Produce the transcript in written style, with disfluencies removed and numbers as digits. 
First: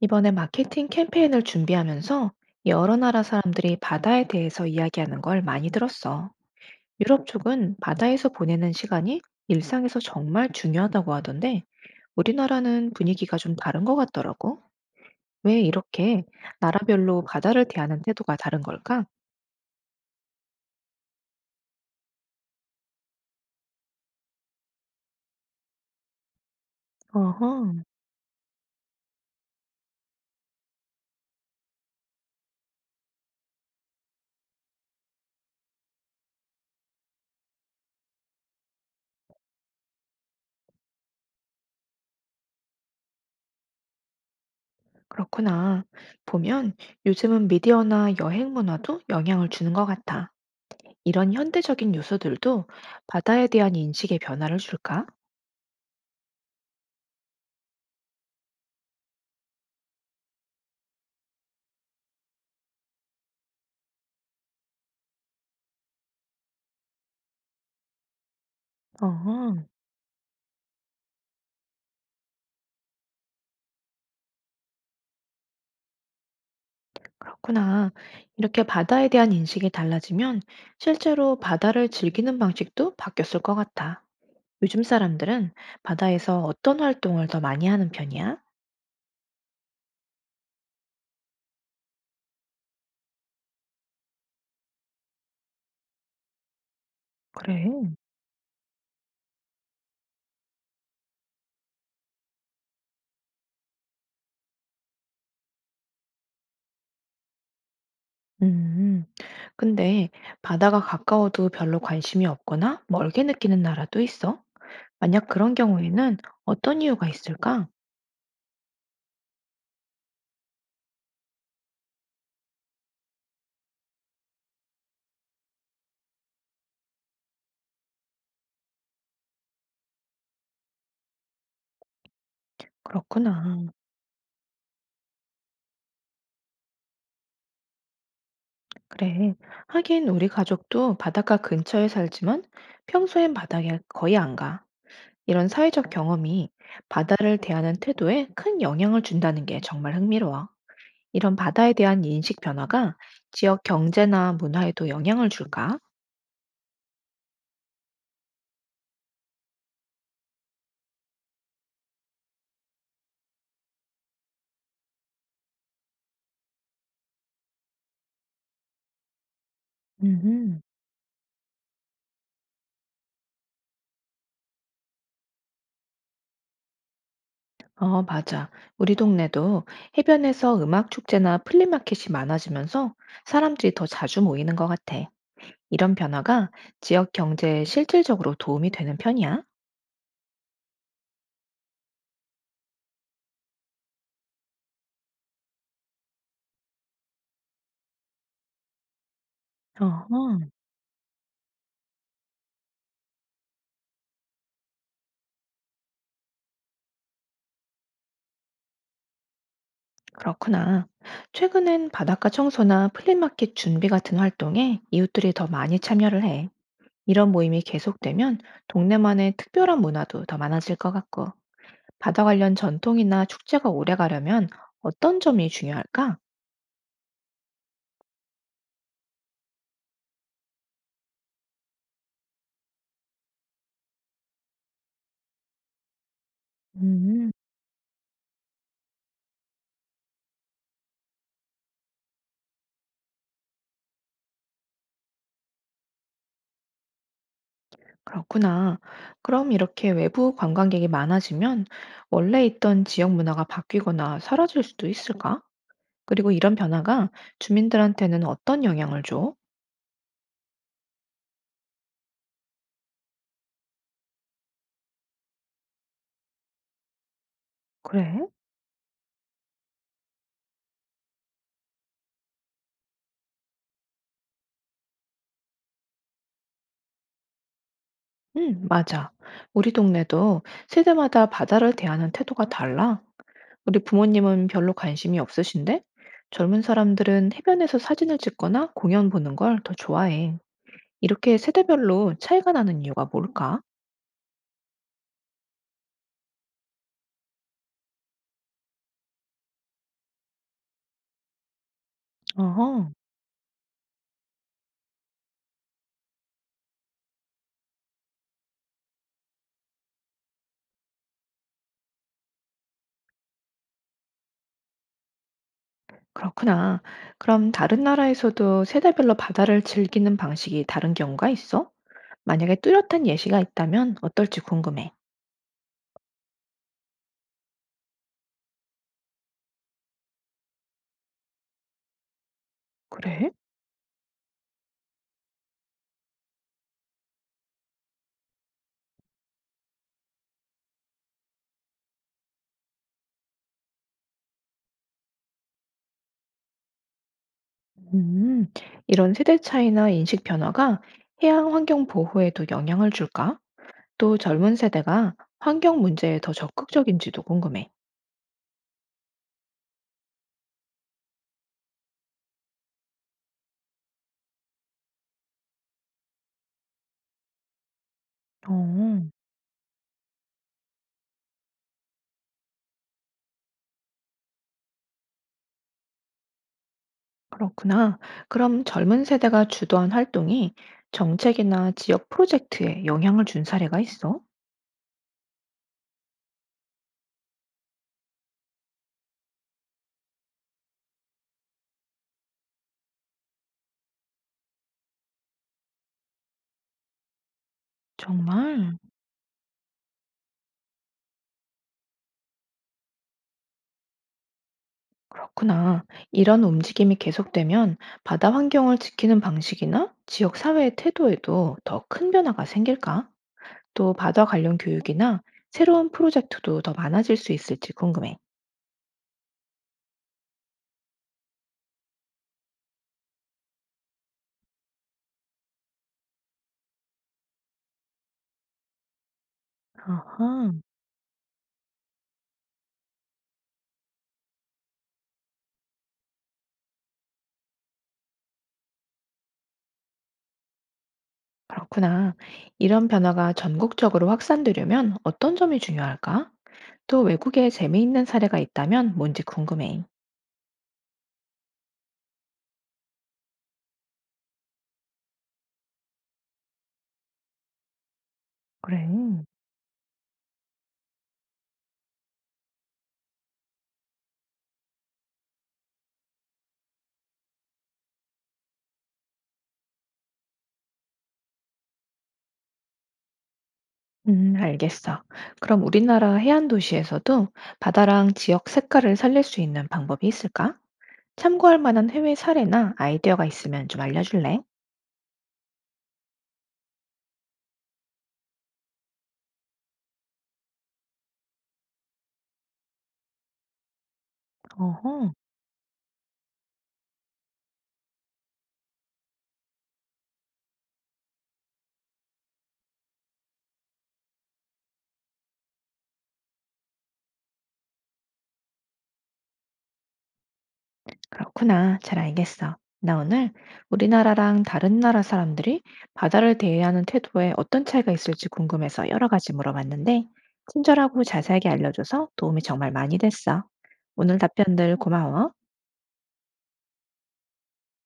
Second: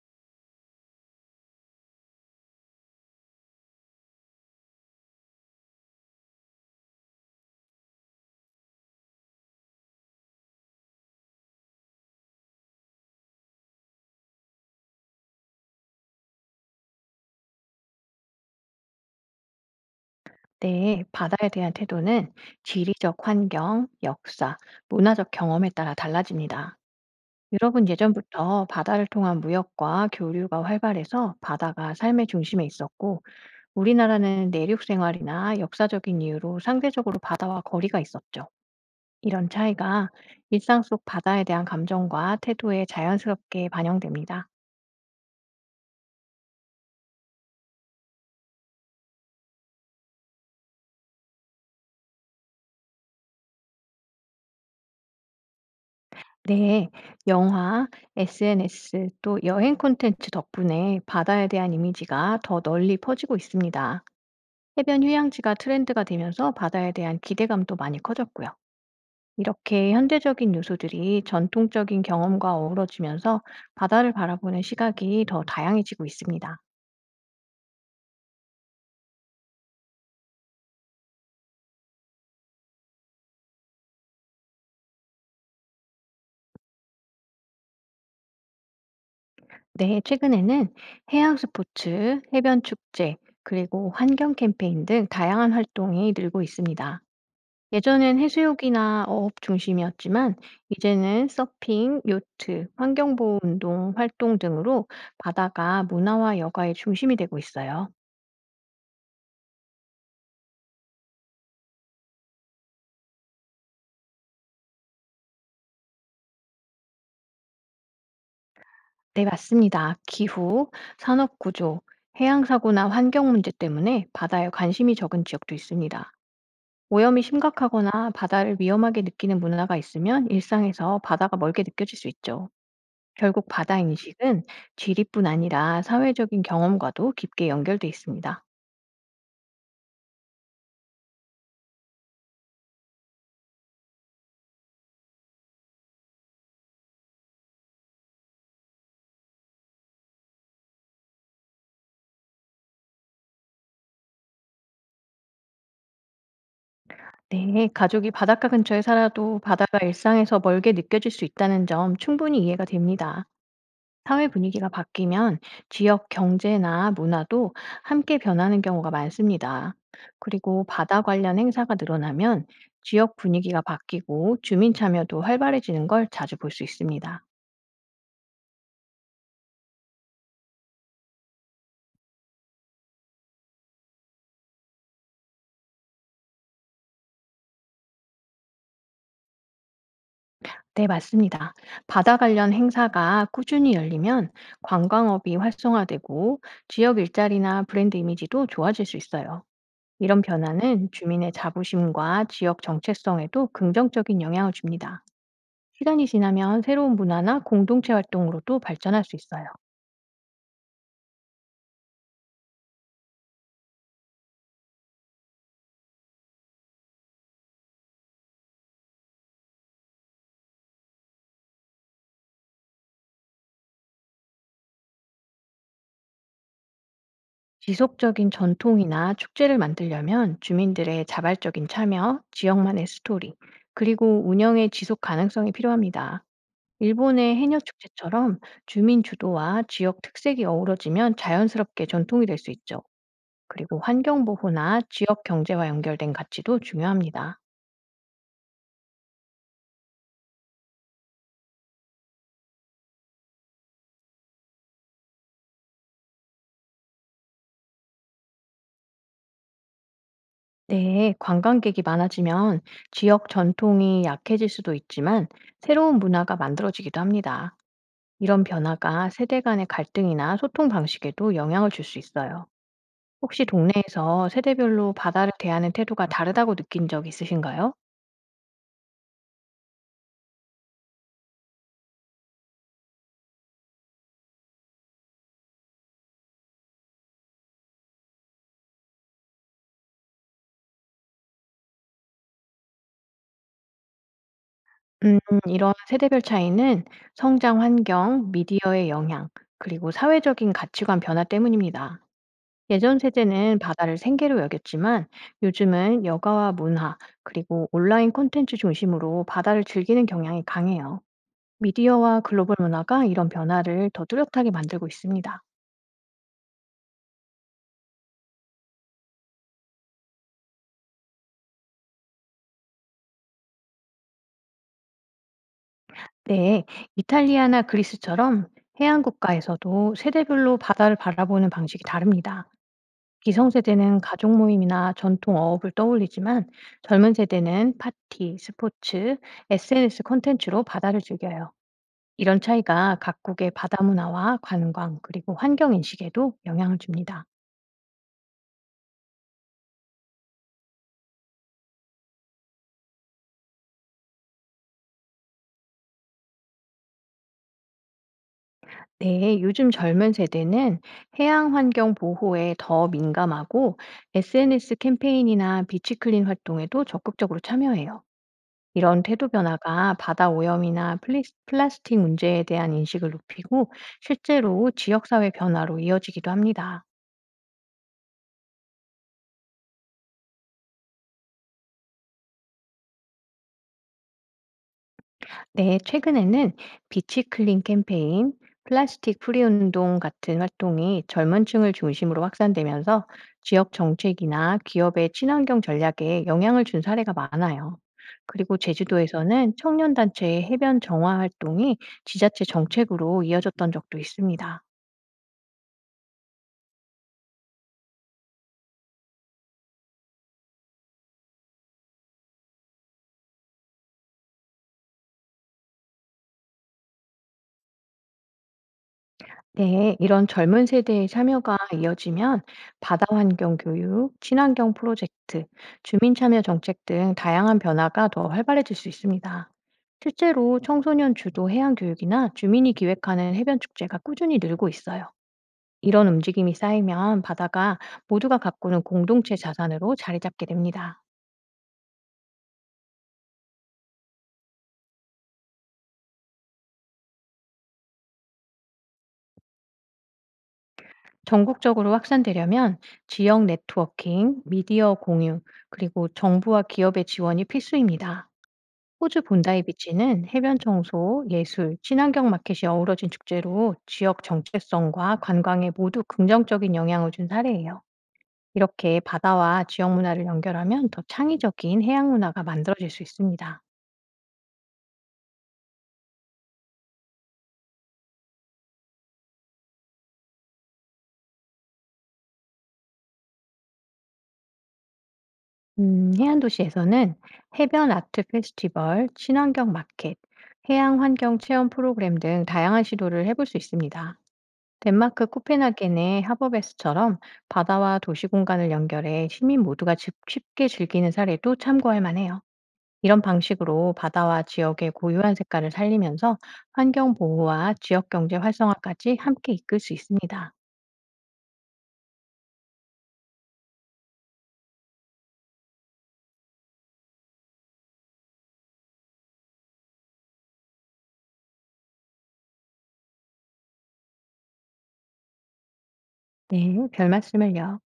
이번에 마케팅 캠페인을 준비하면서 여러 나라 사람들이 바다에 대해서 이야기하는 걸 많이 들었어. 유럽 쪽은 바다에서 보내는 시간이 일상에서 정말 중요하다고 하던데 우리나라는 분위기가 좀 다른 것 같더라고. 왜 이렇게 나라별로 바다를 대하는 태도가 다른 걸까? 네, 바다에 대한 태도는 지리적 환경, 역사, 문화적 경험에 따라 달라집니다. 어허, 유럽은 예전부터 바다를 통한 무역과 교류가 활발해서 바다가 삶의 중심에 있었고, 우리나라는 내륙 생활이나 역사적인 이유로 상대적으로 바다와 거리가 있었죠. 이런 차이가 일상 속 바다에 대한 감정과 태도에 자연스럽게 반영됩니다. 그렇구나. 보면 요즘은 미디어나 여행 문화도 영향을 주는 것 같아. 이런 현대적인 요소들도 바다에 대한 인식의 변화를 줄까? 네, 영화, SNS, 또 여행 콘텐츠 덕분에 바다에 대한 이미지가 더 널리 퍼지고 있습니다. 해변 휴양지가 트렌드가 되면서 바다에 대한 기대감도 많이 커졌고요. 어허. 이렇게 현대적인 요소들이 전통적인 경험과 어우러지면서 바다를 바라보는 시각이 더 다양해지고 있습니다. 그렇구나. 이렇게 바다에 대한 인식이 달라지면 실제로 바다를 즐기는 방식도 바뀌었을 것 같아. 요즘 사람들은 바다에서 어떤 활동을 더 많이 하는 편이야? 네, 최근에는 해양 스포츠, 해변 축제, 그리고 환경 캠페인 등 다양한 활동이 늘고 있습니다. 그래. 예전엔 해수욕이나 어업 중심이었지만 이제는 서핑, 요트, 환경보호 운동 활동 등으로 바다가 문화와 여가의 중심이 되고 있어요. 음, 근데 바다가 가까워도 별로 관심이 없거나 멀게 느끼는 나라도 있어? 만약 그런 경우에는 어떤 이유가 있을까? 네, 맞습니다. 기후, 산업 구조, 해양 사고나 환경 문제 때문에 바다에 관심이 적은 지역도 있습니다. 오염이 심각하거나 바다를 위험하게 느끼는 문화가 있으면 일상에서 바다가 멀게 느껴질 수 있죠. 결국 그렇구나. 바다 인식은 지리뿐 아니라 사회적인 경험과도 깊게 연결돼 있습니다. 그래. 하긴 우리 가족도 바닷가 근처에 살지만 평소엔 바다에 거의 안 가. 이런 사회적 경험이 바다를 대하는 태도에 큰 영향을 준다는 게 정말 흥미로워. 이런 바다에 대한 인식 변화가 지역 경제나 문화에도 영향을 줄까? 네, 가족이 바닷가 근처에 살아도 바다가 일상에서 멀게 느껴질 수 있다는 점 충분히 이해가 됩니다. 사회 분위기가 바뀌면 지역 경제나 문화도 함께 변하는 경우가 많습니다. 음, 그리고 바다 관련 행사가 늘어나면 지역 분위기가 바뀌고 주민 참여도 활발해지는 걸 자주 볼 수 있습니다. 어, 맞아. 우리 동네도 해변에서 음악 축제나 플리마켓이 많아지면서 사람들이 더 자주 모이는 것 같아. 이런 변화가 지역 경제에 실질적으로 도움이 되는 편이야? 네, 맞습니다. 바다 관련 행사가 꾸준히 열리면 관광업이 활성화되고 지역 일자리나 브랜드 이미지도 좋아질 수 있어요. 이런 어허. 변화는 주민의 자부심과 지역 정체성에도 긍정적인 영향을 줍니다. 시간이 지나면 새로운 문화나 공동체 활동으로도 발전할 수 있어요. 그렇구나. 최근엔 바닷가 청소나 플리마켓 준비 같은 활동에 이웃들이 더 많이 참여를 해. 이런 모임이 계속되면 동네만의 특별한 문화도 더 많아질 것 같고, 바다 관련 전통이나 축제가 오래 가려면 어떤 점이 중요할까? 지속적인 전통이나 축제를 만들려면 주민들의 자발적인 참여, 지역만의 스토리, 그리고 운영의 지속 가능성이 필요합니다. 음, 일본의 해녀 축제처럼 주민 주도와 지역 특색이 어우러지면 자연스럽게 전통이 될 수 있죠. 그리고 환경 보호나 지역 경제와 연결된 가치도 중요합니다. 그렇구나. 그럼 이렇게 외부 관광객이 많아지면 원래 있던 지역 문화가 바뀌거나 사라질 수도 있을까? 그리고 이런 변화가 주민들한테는 어떤 영향을 줘? 네, 관광객이 많아지면 지역 전통이 약해질 수도 있지만 새로운 문화가 만들어지기도 합니다. 그래. 이런 변화가 세대 간의 갈등이나 소통 방식에도 영향을 줄 수 있어요. 혹시 동네에서 세대별로 바다를 대하는 태도가 다르다고 느낀 적 있으신가요? 응, 맞아. 우리 동네도 세대마다 바다를 대하는 태도가 달라. 우리 부모님은 별로 관심이 없으신데, 젊은 사람들은 해변에서 사진을 찍거나 공연 보는 걸 더 좋아해. 이렇게 세대별로 차이가 나는 이유가 뭘까? 음, 이런 세대별 차이는 성장 환경, 미디어의 영향, 그리고 사회적인 가치관 변화 때문입니다. 어허, 예전 세대는 바다를 생계로 여겼지만 요즘은 여가와 문화, 그리고 온라인 콘텐츠 중심으로 바다를 즐기는 경향이 강해요. 미디어와 글로벌 문화가 이런 변화를 더 뚜렷하게 만들고 있습니다. 그렇구나. 그럼 다른 나라에서도 세대별로 바다를 즐기는 방식이 다른 경우가 있어? 만약에 뚜렷한 예시가 있다면 어떨지 궁금해. 네, 이탈리아나 그리스처럼 해안 국가에서도 세대별로 바다를 바라보는 방식이 다릅니다. 그래? 기성세대는 가족 모임이나 전통 어업을 떠올리지만 젊은 세대는 파티, 스포츠, SNS 콘텐츠로 바다를 즐겨요. 이런 차이가 각국의 바다 문화와 관광 그리고 환경 인식에도 영향을 줍니다. 음, 이런 세대 차이나 인식 변화가 해양 환경 보호에도 영향을 줄까? 또 젊은 세대가 환경 문제에 더 적극적인지도 궁금해. 네, 요즘 젊은 세대는 해양 환경 보호에 더 민감하고 SNS 캠페인이나 비치 클린 활동에도 적극적으로 참여해요. 이런 어, 태도 변화가 바다 오염이나 플라스틱 문제에 대한 인식을 높이고 실제로 지역사회 변화로 이어지기도 합니다. 그렇구나. 그럼 젊은 세대가 주도한 활동이 정책이나 지역 프로젝트에 영향을 준 사례가 있어? 네, 최근에는 비치 클린 캠페인, 플라스틱 프리 운동 같은 활동이 젊은 층을 중심으로 확산되면서 지역 정책이나 기업의 친환경 전략에 영향을 준 사례가 많아요. 그리고 정말 제주도에서는 청년단체의 해변 정화 활동이 지자체 정책으로 이어졌던 적도 있습니다. 그렇구나. 이런 움직임이 계속되면 바다 환경을 지키는 방식이나 지역 사회의 태도에도 더 큰 변화가 생길까? 또 바다 관련 교육이나 새로운 프로젝트도 더 많아질 수 있을지 궁금해. 네, 이런 젊은 세대의 참여가 이어지면 바다 환경 교육, 친환경 프로젝트, 주민 참여 정책 등 다양한 변화가 더 활발해질 수 있습니다. 아하, 실제로 청소년 주도 해양 교육이나 주민이 기획하는 해변 축제가 꾸준히 늘고 있어요. 이런 움직임이 쌓이면 바다가 모두가 가꾸는 공동체 자산으로 자리 잡게 됩니다. 그렇구나. 이런 변화가 전국적으로 확산되려면 어떤 점이 중요할까? 또 외국에 재미있는 사례가 있다면 뭔지 궁금해. 전국적으로 확산되려면 지역 네트워킹, 미디어 공유, 그리고 정부와 기업의 지원이 필수입니다. 그래. 호주 본다이 비치는 해변 청소, 예술, 친환경 마켓이 어우러진 축제로 지역 정체성과 관광에 모두 긍정적인 영향을 준 사례예요. 이렇게 바다와 지역 문화를 연결하면 더 창의적인 해양 문화가 만들어질 수 있습니다. 알겠어. 그럼 우리나라 해안 도시에서도 바다랑 지역 색깔을 살릴 수 있는 방법이 있을까? 참고할 만한 해외 사례나 아이디어가 있으면 좀 알려줄래? 해안 도시에서는 해변 아트 페스티벌, 친환경 마켓, 해양 환경 체험 프로그램 등 다양한 시도를 해볼 수 있습니다. 어허. 덴마크 코펜하겐의 하버베스처럼 바다와 도시 공간을 연결해 시민 모두가 쉽게 즐기는 사례도 참고할 만해요. 이런 방식으로 바다와 지역의 고유한 색깔을 살리면서 환경 보호와 지역 경제 활성화까지 함께 이끌 수 있습니다. 그렇구나. 잘 알겠어. 나 오늘 우리나라랑 다른 나라 사람들이 바다를 대하는 태도에 어떤 차이가 있을지 궁금해서 여러 가지 물어봤는데, 친절하고 자세하게 알려줘서 도움이 정말 많이 됐어. 오늘 답변들 고마워. 네, 별 말씀을요.